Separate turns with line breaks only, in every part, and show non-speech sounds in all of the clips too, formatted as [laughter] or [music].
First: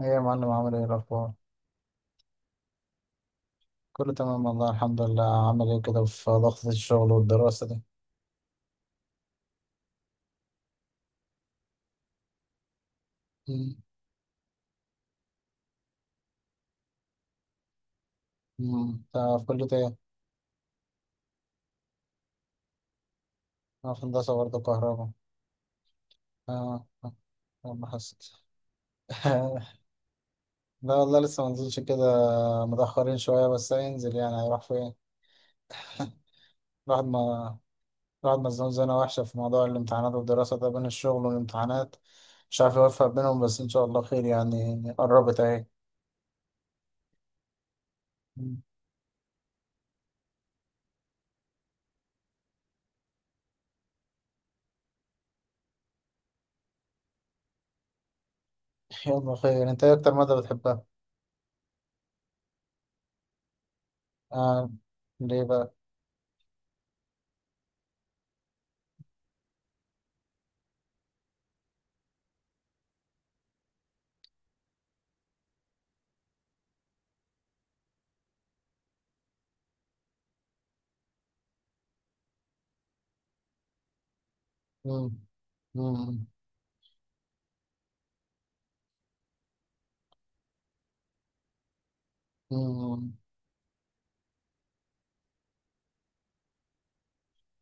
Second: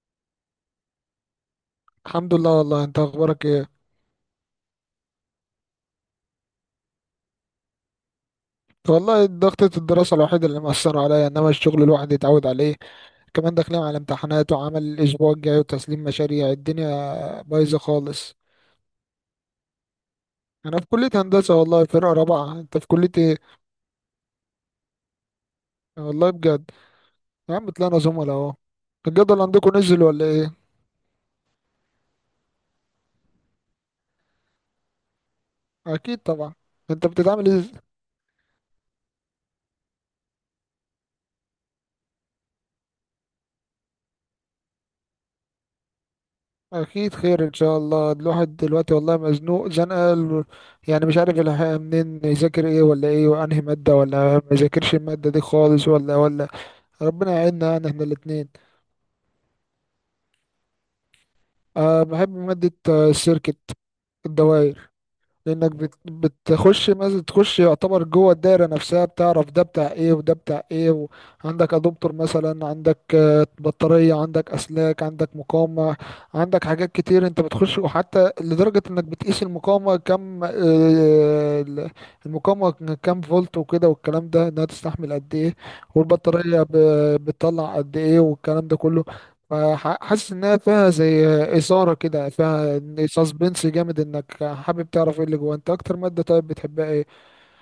ايه يا معلم، عامل ايه الاخبار؟
الحمد لله. والله انت اخبارك ايه؟
كله تمام والله الحمد لله. عامل ايه كده في ضغط الشغل والدراسة دي؟
والله ضغطة الدراسة الوحيدة اللي مأثرة عليا، انما الشغل الواحد يتعود عليه. كمان
مم.
داخلين على امتحانات وعمل الاسبوع الجاي وتسليم مشاريع، الدنيا بايظة خالص.
مم. انت في كلية ايه؟
انا في كلية هندسة والله، فرقة رابعة. انت في كلية ايه؟
انا في هندسة برضه كهرباء.
والله بجد.
اه، آه،
يا عم
آه، ما
طلعنا
حسيت.
زملاء اهو. الجدول عندكم
[laughs]
نزل ولا ايه؟
لا والله لسه ما نزلش كده، متأخرين شوية بس هينزل، يعني هيروح فين؟
اكيد طبعا.
الواحد
انت بتتعامل
ما
ازاي؟
الواحد مزنوق زنقة وحشة في موضوع الامتحانات والدراسة ده، بين الشغل والامتحانات مش عارف يوفق بينهم. بس ان شاء الله خير، يعني قربت اهي.
اكيد خير ان شاء الله. الواحد
مم.
دلوقتي والله مزنوق زنقه يعني، مش عارف منين يذاكر، ايه ولا ايه، وانهي ماده ولا ما يذاكرش الماده دي خالص ولا. ربنا يعيننا يعني احنا الاثنين.
[laughs] يلا خير. انت ايه اكتر مادة بتحبها؟
أه، بحب ماده السيركت،
آه.
الدوائر.
ليه
لانك
بقى؟
بتخش مثلا، تخش يعتبر جوه الدايره نفسها، بتعرف ده بتاع ايه وده بتاع ايه، وعندك ادوبتر مثلا، عندك بطاريه، عندك اسلاك، عندك مقاومه، عندك حاجات كتير. انت بتخش، وحتى لدرجه انك بتقيس المقاومه كم، ال- المقاومه كم فولت وكده، والكلام ده انها
مم.
تستحمل قد ايه،
مم.
والبطاريه بتطلع قد ايه والكلام ده كله. حاسس انها فيها زي اثاره كده، فيها
مم.
سسبنس جامد، انك حابب تعرف ايه اللي جوه. انت اكتر ماده طيب بتحبها ايه؟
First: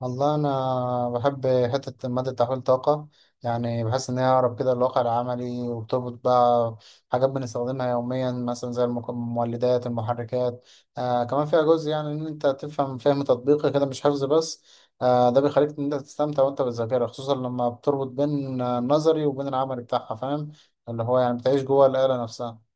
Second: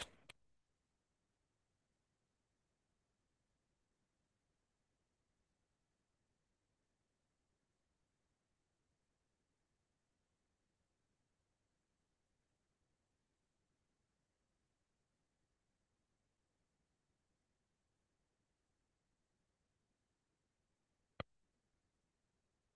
والله أنا بحب حتة مادة تحويل الطاقة. يعني بحس إن هي أقرب كده للواقع العملي، وبتربط بقى حاجات بنستخدمها يوميا، مثلا زي المولدات، المحركات. آه كمان فيها جزء، يعني إن أنت تفهم فهم تطبيقي كده مش حفظ بس. آه ده بيخليك إن أنت تستمتع وأنت بتذاكرها، خصوصا لما بتربط بين النظري وبين العملي بتاعها، فاهم؟ اللي هو يعني بتعيش جوه الآلة نفسها.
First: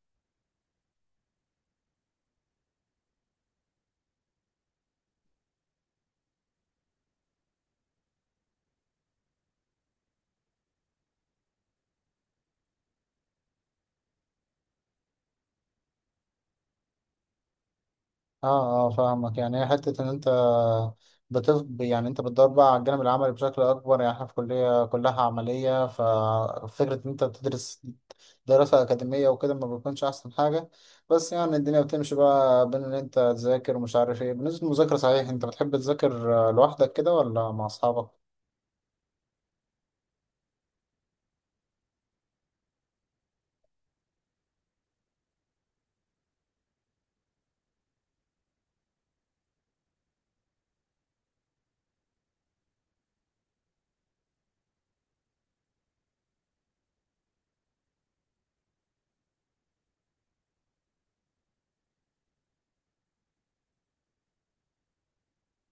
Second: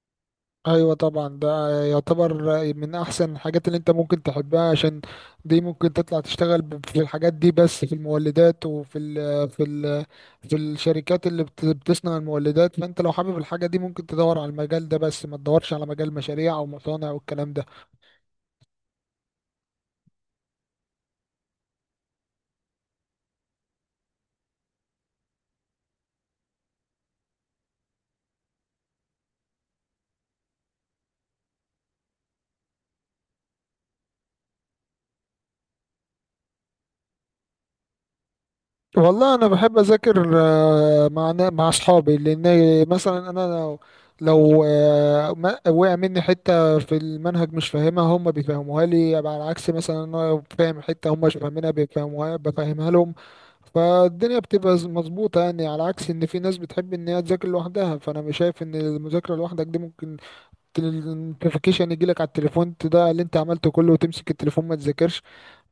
ايوه طبعا. ده يعتبر من احسن الحاجات اللي انت ممكن تحبها، عشان دي ممكن تطلع تشتغل في الحاجات دي، بس في المولدات وفي ال في ال في الشركات اللي بتصنع المولدات. فانت لو حابب الحاجه دي، ممكن تدور على المجال ده، بس ما تدورش على مجال مشاريع او مصانع والكلام ده.
اه اه فاهمك. يعني هي حتة ان انت يعني انت بتدور بقى على الجانب العملي بشكل اكبر. يعني احنا في كلية كلها عملية، ففكرة ان انت بتدرس دراسة اكاديمية وكده ما بيكونش احسن حاجة. بس يعني الدنيا بتمشي بقى بين ان انت تذاكر ومش عارف ايه. بالنسبة للمذاكرة صحيح، انت بتحب تذاكر لوحدك كده ولا مع اصحابك؟
والله انا بحب اذاكر مع مع اصحابي، لان مثلا انا لو وقع مني حته في المنهج مش فاهمها هم بيفهموها لي. يبقى على عكس مثلا، انا لو فاهم حته هم مش فاهمينها بيفهموها، بفهمها لهم. فالدنيا بتبقى مظبوطه يعني، على عكس ان في ناس بتحب ان هي تذاكر لوحدها. فانا مش شايف ان المذاكره لوحدك دي ممكن، النوتيفيكيشن يجيلك على التليفون، ده اللي انت عملته كله، وتمسك التليفون ما تذاكرش.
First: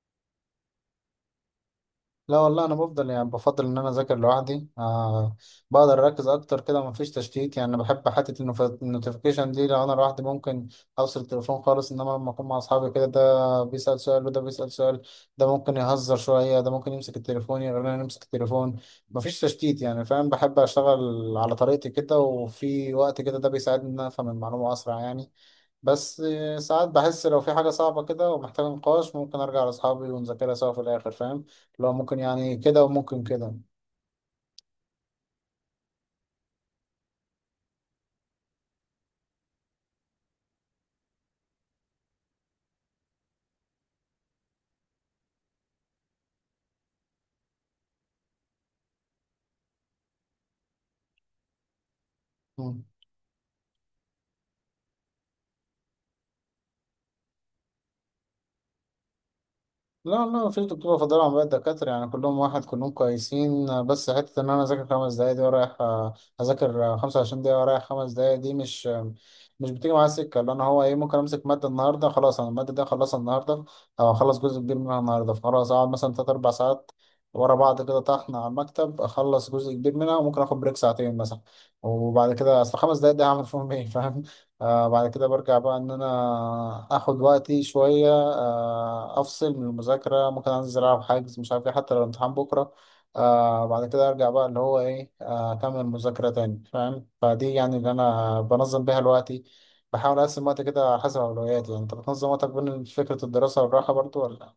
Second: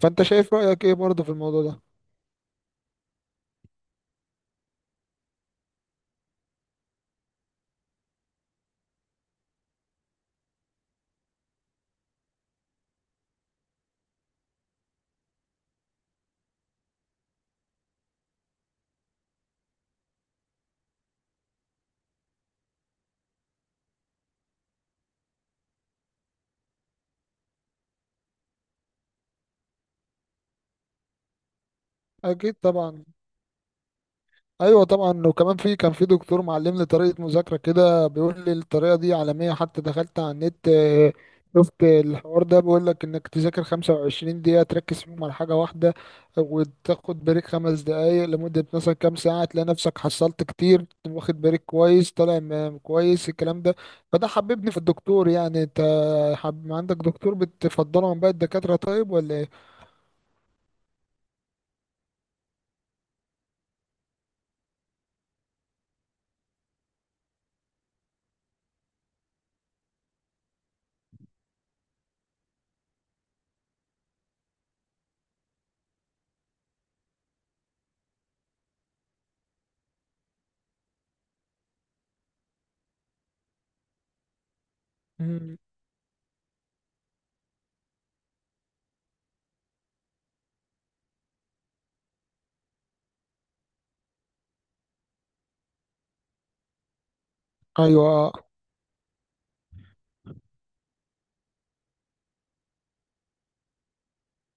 فانت شايف رايك ايه برضه في الموضوع ده؟
لا والله انا بفضل، يعني بفضل ان انا اذاكر لوحدي. آه بقدر اركز اكتر كده، مفيش تشتيت. يعني انا بحب حته النوتيفيكيشن دي. لو انا لوحدي ممكن اوصل التليفون خالص، انما لما اكون مع اصحابي كده ده بيسال سؤال وده بيسال سؤال، ده ممكن يهزر شويه، ده ممكن يمسك التليفون يغير، انا امسك التليفون، مفيش تشتيت يعني، فاهم. بحب اشتغل على طريقتي كده وفي وقت كده، ده بيساعدني ان انا افهم المعلومه اسرع يعني. بس ساعات بحس لو في حاجة صعبة كده ومحتاجة نقاش ممكن أرجع لأصحابي ونذاكرها سوا في الآخر، فاهم؟ لو ممكن
اكيد
يعني كده
طبعا.
وممكن كده.
ايوه طبعا. وكمان في، كان في دكتور معلمني طريقه مذاكره كده، بيقول لي الطريقه دي عالميه، حتى دخلت على النت شفت الحوار ده، بيقول لك انك تذاكر 25 دقيقه تركز فيهم على حاجه واحده، وتاخد بريك خمس دقائق، لمده مثلا كام ساعه تلاقي نفسك حصلت كتير، واخد بريك كويس، طالع كويس الكلام ده. فده حببني في الدكتور يعني. انت عندك دكتور بتفضله عن باقي الدكاتره طيب ولا ايه؟
لا لا، مفيش دكتور بفضل عن باقي الدكاترة، يعني كلهم واحد كلهم كويسين. بس حتة إن أنا أذاكر 5 دقايق دي ورايح أذاكر 25 دقيقة ورايح 5 دقايق دي مش بتيجي معايا. سكة اللي أنا هو إيه؟ ممكن أمسك مادة النهاردة، خلاص أنا المادة دي أخلصها النهاردة أو أخلص جزء كبير منها النهاردة. فخلاص أقعد مثلا تلات أربع ساعات ورا بعض كده طحن على المكتب، أخلص جزء كبير منها، وممكن آخد بريك ساعتين مثلا. وبعد كده أصل 5 دقايق دي هعمل فيهم إيه؟ [laughs] فاهم. آه بعد كده
مم.
برجع بقى ان انا اخد وقتي شوية. آه افصل من المذاكرة، ممكن انزل العب حجز مش عارف ايه، حتى لو الامتحان بكرة. آه بعد كده ارجع بقى اللي هو ايه، اكمل مذاكرة تاني، فاهم؟ فدي يعني اللي
ايوه.
انا بنظم بيها الوقتي. بحاول اقسم وقتي كده على حسب اولوياتي. يعني انت بتنظم وقتك بين فكرة الدراسة والراحة برضو ولا؟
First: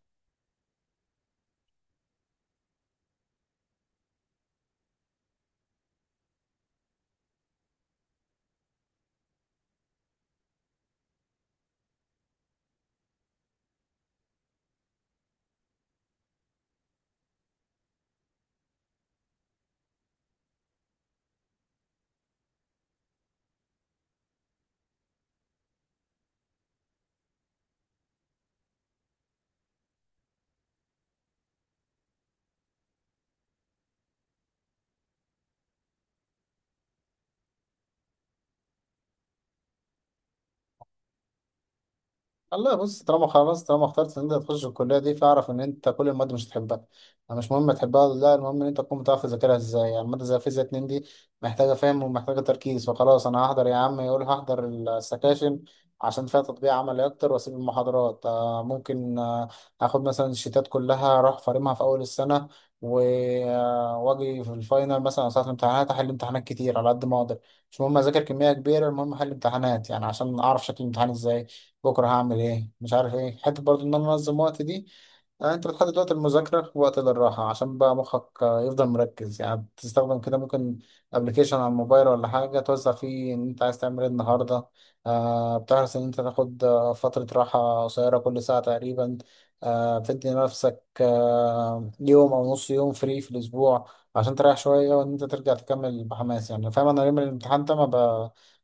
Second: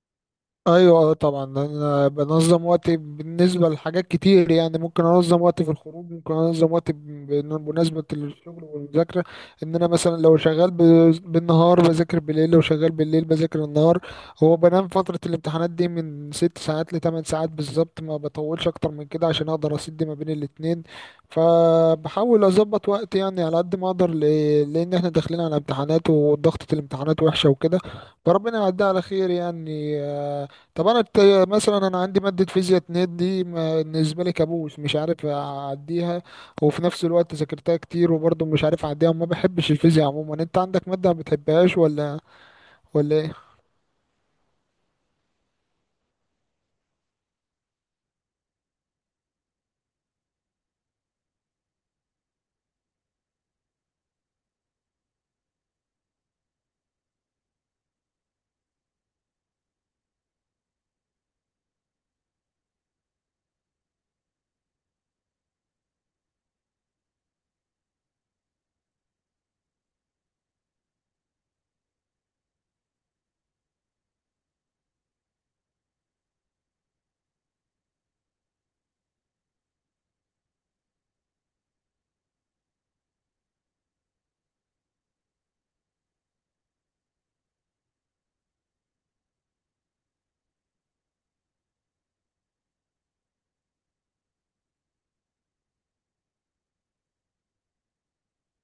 ايوه، آه، طبعا. انا بنظم وقتي بالنسبه لحاجات كتير يعني. ممكن انظم وقتي في الخروج، ممكن انظم وقتي بمناسبه الشغل والمذاكره. ان انا مثلا لو شغال بالنهار بذاكر بالليل، لو شغال بالليل بذاكر النهار. هو بنام فتره الامتحانات دي من ست ساعات لثمان ساعات بالظبط، ما بطولش اكتر من كده عشان اقدر اسد ما بين الاتنين. فبحاول اظبط وقتي يعني على قد ما اقدر، لان احنا داخلين على امتحانات وضغطه الامتحانات وحشه وكده، فربنا يعديها على خير يعني. طب انا الت- مثلا انا عندي ماده فيزياء 2 دي بالنسبه لي كابوس، مش عارف اعديها، وفي نفس الوقت ذاكرتها كتير وبرضه مش عارف اعديها، وما بحبش الفيزياء عموما. انت عندك ماده ما بتحبهاش ولا
والله بص،
ولا
طالما
إيه؟
خلاص طالما اخترت ان انت تخش الكليه دي فاعرف ان انت كل المواد مش هتحبها. يعني مش مهم تحبها ولا لا، المهم ان انت تكون بتعرف تذاكرها ازاي. يعني ماده زي فيزياء 2 دي محتاجه فهم ومحتاجه تركيز، فخلاص انا هحضر يا عم، يقول هحضر السكاشن عشان فيها تطبيق عملي اكتر، واسيب المحاضرات. ممكن اخد مثلا الشيتات كلها اروح فارمها في اول السنه و- واجي في الفاينل مثلا أو ساعه الامتحانات احل امتحانات كتير على قد ما اقدر. مش مهم اذاكر كميه كبيره، المهم احل امتحانات، يعني عشان اعرف شكل الامتحان ازاي، بكره هعمل ايه مش عارف ايه. حته برضو ان انا انظم وقت دي، انت بتحدد وقت المذاكره ووقت للراحه عشان بقى مخك يفضل مركز. يعني بتستخدم كده ممكن ابلكيشن على الموبايل ولا حاجه توزع فيه ان انت عايز تعمل ايه النهارده. آه بتحرص ان انت تاخد فتره راحه قصيره كل ساعه تقريبا. آه بتدي نفسك آه يوم او نص يوم فري في الاسبوع عشان تريح شويه وان انت ترجع تكمل بحماس يعني، فاهم. انا يوم الامتحان ده ما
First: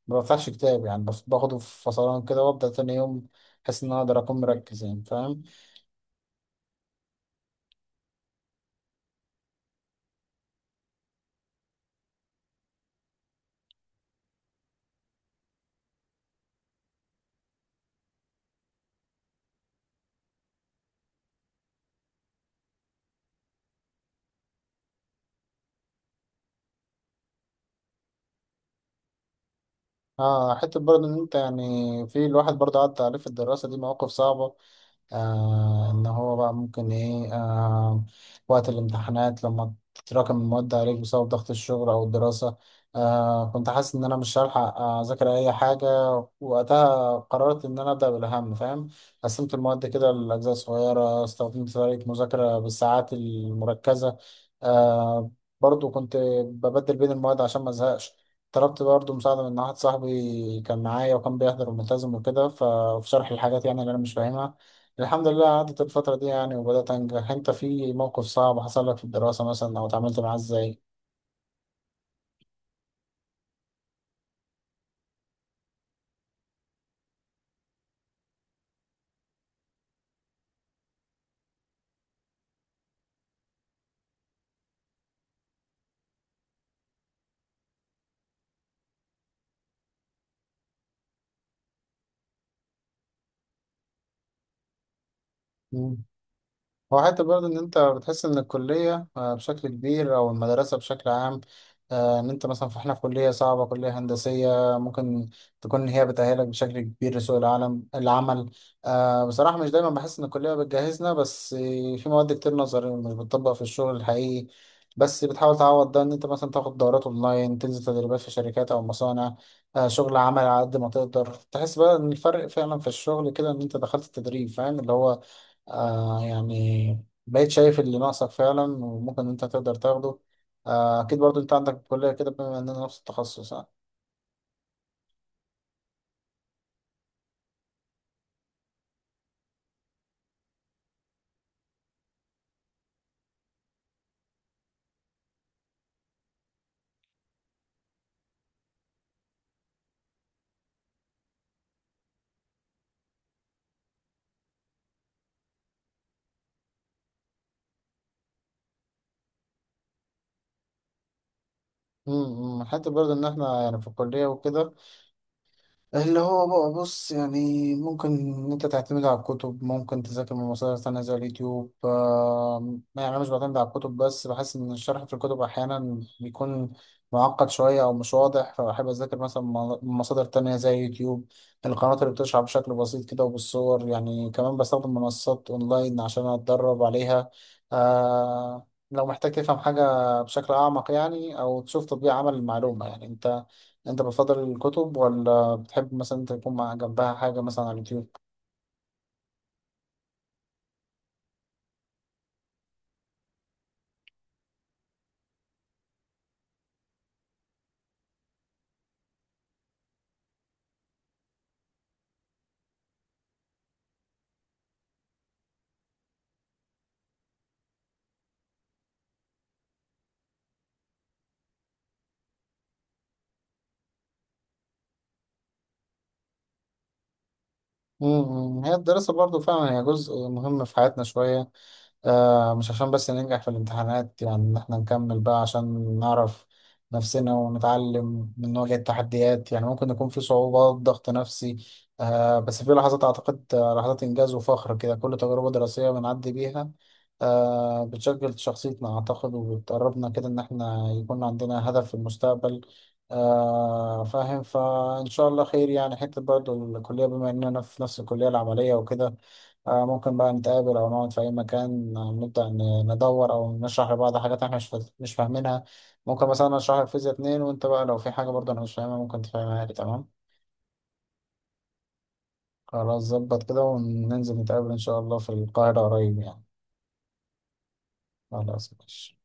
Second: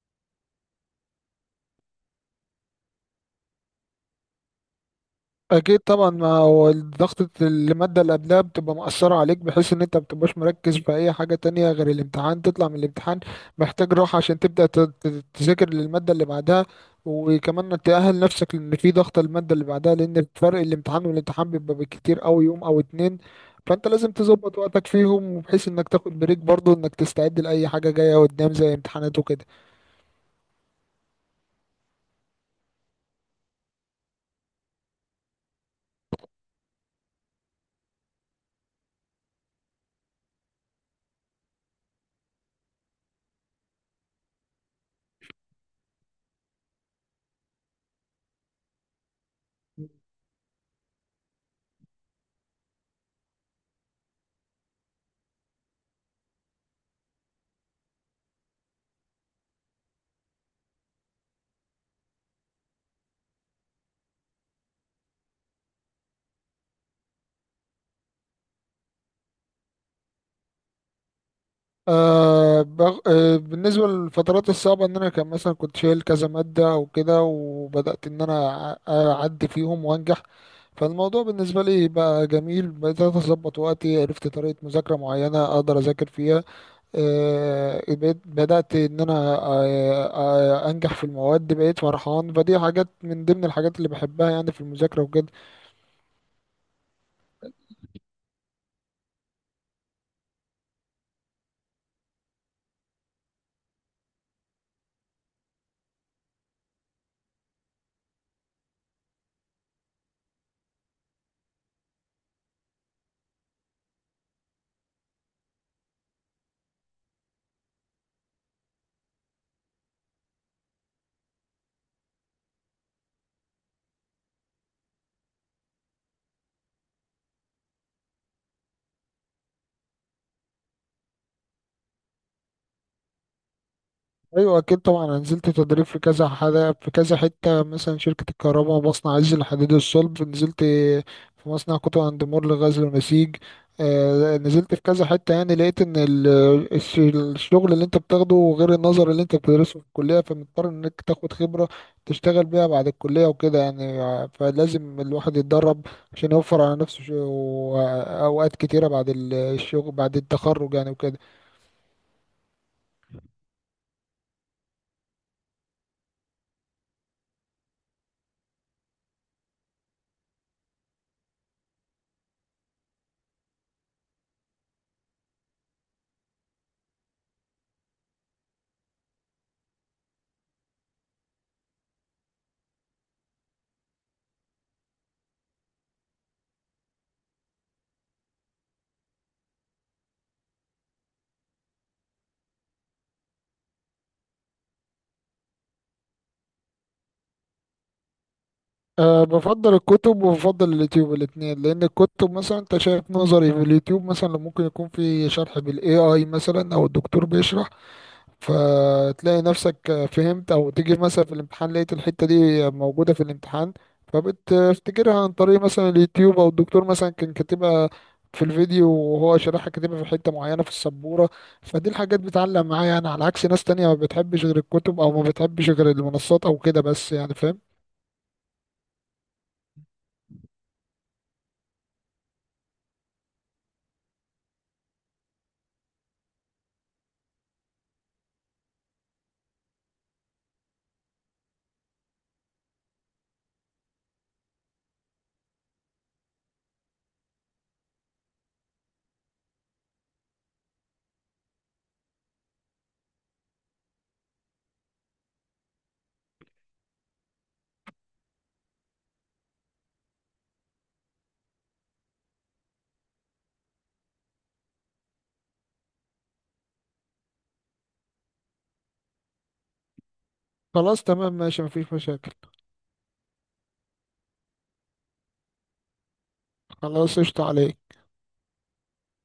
ما بفتحش كتاب، يعني باخده في فصلان كده وابدا تاني يوم. احس ان انا اقدر اكون مركز يعني، فاهم.
اكيد طبعا. ما هو ضغطة المادة اللي قبلها بتبقى مأثرة عليك، بحيث ان انت بتبقاش مركز في اي حاجة تانية غير الامتحان. تطلع من الامتحان محتاج راحة عشان تبدأ تذاكر للمادة اللي بعدها. وكمان تأهل نفسك لان في ضغط المادة اللي بعدها، لان فرق الامتحان والامتحان بيبقى بالكتير اوي يوم او اتنين. فانت لازم تظبط وقتك فيهم، وبحيث انك تاخد بريك برضو، انك تستعد لأي حاجة جاية قدام زي امتحانات وكده.
اه حته برضه ان انت يعني في الواحد برضه عدى عليه في الدراسه دي مواقف صعبه. آه إن هو بقى ممكن إيه، آه وقت الامتحانات لما تتراكم المواد عليك بسبب ضغط الشغل أو الدراسة. آه كنت حاسس إن أنا مش هلحق أذاكر أي حاجة. وقتها قررت إن أنا أبدأ بالأهم، فاهم. قسمت المواد كده لأجزاء صغيرة، استخدمت طريقة مذاكرة بالساعات المركزة. آه برضو كنت ببدل بين المواد عشان ما أزهقش. طلبت برضه مساعدة من واحد صاحبي، كان معايا وكان بيحضر وملتزم وكده، ففي شرح الحاجات يعني اللي أنا مش فاهمها. الحمد لله عدت الفترة دي يعني وبدأت أنجح. أنت في موقف صعب حصل لك في الدراسة مثلا أو اتعاملت معاه إزاي؟
أه بغ... أه بالنسبة للفترات الصعبة، إن أنا كان مثلا كنت شايل كذا مادة أو كده، وبدأت إن أنا أعدي فيهم وأنجح. فالموضوع بالنسبة لي بقى جميل، بدأت أظبط وقتي، عرفت طريقة مذاكرة معينة أقدر أذاكر فيها. أه بدأت إن أنا أه أه أنجح في المواد، بقيت فرحان. فدي حاجات من ضمن الحاجات اللي بحبها يعني في المذاكرة وكده.
مم. هو حتى برضه إن أنت بتحس إن الكلية بشكل كبير، أو المدرسة بشكل عام إن أنت مثلا، فإحنا في كلية صعبة، كلية هندسية، ممكن تكون هي بتأهلك بشكل كبير لسوق العالم العمل. بصراحة مش دايما بحس إن الكلية بتجهزنا، بس في مواد كتير نظري ومش بتطبق في الشغل الحقيقي. بس بتحاول تعوض ده إن أنت مثلا تاخد دورات أونلاين، تنزل تدريبات في شركات أو مصانع. شغل عمل على قد ما تقدر تحس بقى إن الفرق فعلا في الشغل كده إن أنت دخلت التدريب، فاهم؟ اللي هو آه يعني بقيت شايف اللي ناقصك فعلا وممكن انت تقدر تاخده. آه اكيد برضو انت عندك في الكلية كده، بما اننا نفس التخصص، اه.
ايوه اكيد طبعا. انا نزلت تدريب في كذا حاجه، في كذا حته. مثلا شركه الكهرباء ومصنع عز الحديد الصلب، نزلت في مصنع كوتو اند مور لغزل ونسيج، نزلت في كذا حته يعني. لقيت ان الشغل اللي انت بتاخده غير النظر اللي انت بتدرسه في الكليه، فمضطر انك تاخد خبره تشتغل بيها بعد الكليه وكده يعني. فلازم الواحد يتدرب عشان يوفر على نفسه اوقات كتيره بعد الشغل بعد التخرج يعني وكده.
حتى برضو ان احنا يعني في الكلية وكده، اللي هو بقى بص يعني ممكن إن أنت تعتمد على الكتب، ممكن تذاكر من مصادر تانية زي اليوتيوب. يعني أنا مش بعتمد على الكتب بس، بحس إن الشرح في الكتب أحيانا بيكون معقد شوية أو مش واضح، فبحب أذاكر مثلا من مصادر تانية زي اليوتيوب، القنوات اللي بتشرح بشكل بسيط كده وبالصور يعني. كمان بستخدم منصات أونلاين عشان أتدرب عليها. لو محتاج تفهم حاجة بشكل أعمق، يعني أو تشوف تطبيق عمل المعلومة. يعني أنت بتفضل الكتب، ولا بتحب مثلا انت يكون مع جنبها حاجة مثلا على اليوتيوب؟
أه، بفضل الكتب وبفضل اليوتيوب الاتنين، لأن الكتب مثلا أنت شايف نظري، في اليوتيوب مثلا ممكن يكون في شرح بالاي اي مثلا، أو الدكتور بيشرح، فتلاقي نفسك فهمت، أو تيجي مثلا في الامتحان لقيت الحتة دي موجودة في الامتحان، فبتفتكرها عن طريق مثلا اليوتيوب، أو الدكتور مثلا كان كاتبها في الفيديو وهو شرحها، كاتبها في حتة معينة في السبورة. فدي الحاجات بتعلق معايا يعني، على عكس ناس تانية ما بتحبش غير الكتب أو ما بتحبش غير المنصات أو كده، بس يعني فاهم.
مم، هي الدراسة برضو فعلا هي جزء مهم في حياتنا شوية. آه مش عشان بس ننجح في الامتحانات، يعني ان احنا نكمل بقى عشان نعرف نفسنا ونتعلم من نواجه التحديات. يعني ممكن يكون في صعوبات، ضغط نفسي. آه بس في لحظات اعتقد، لحظات انجاز وفخر كده. كل تجربة دراسية بنعدي بيها آه بتشكل شخصيتنا اعتقد، وبتقربنا كده ان احنا يكون عندنا هدف في المستقبل، آه فاهم. فإن شاء الله خير يعني. حتة برضه الكلية بما إننا في نفس الكلية العملية وكده، آه ممكن بقى نتقابل أو نقعد في أي مكان، نبدأ ندور أو نشرح لبعض حاجات إحنا مش فاهمينها. ممكن مثلا أشرح لك فيزياء 2 وأنت بقى لو في حاجة برضه أنا مش فاهمها ممكن تفهمها لي، تمام.
خلاص، تمام، ماشي، مفيش مشاكل.
خلاص ظبط كده، وننزل نتقابل إن شاء الله في القاهرة قريب يعني.
خلاص، قشطة عليك.
خلاص ماشي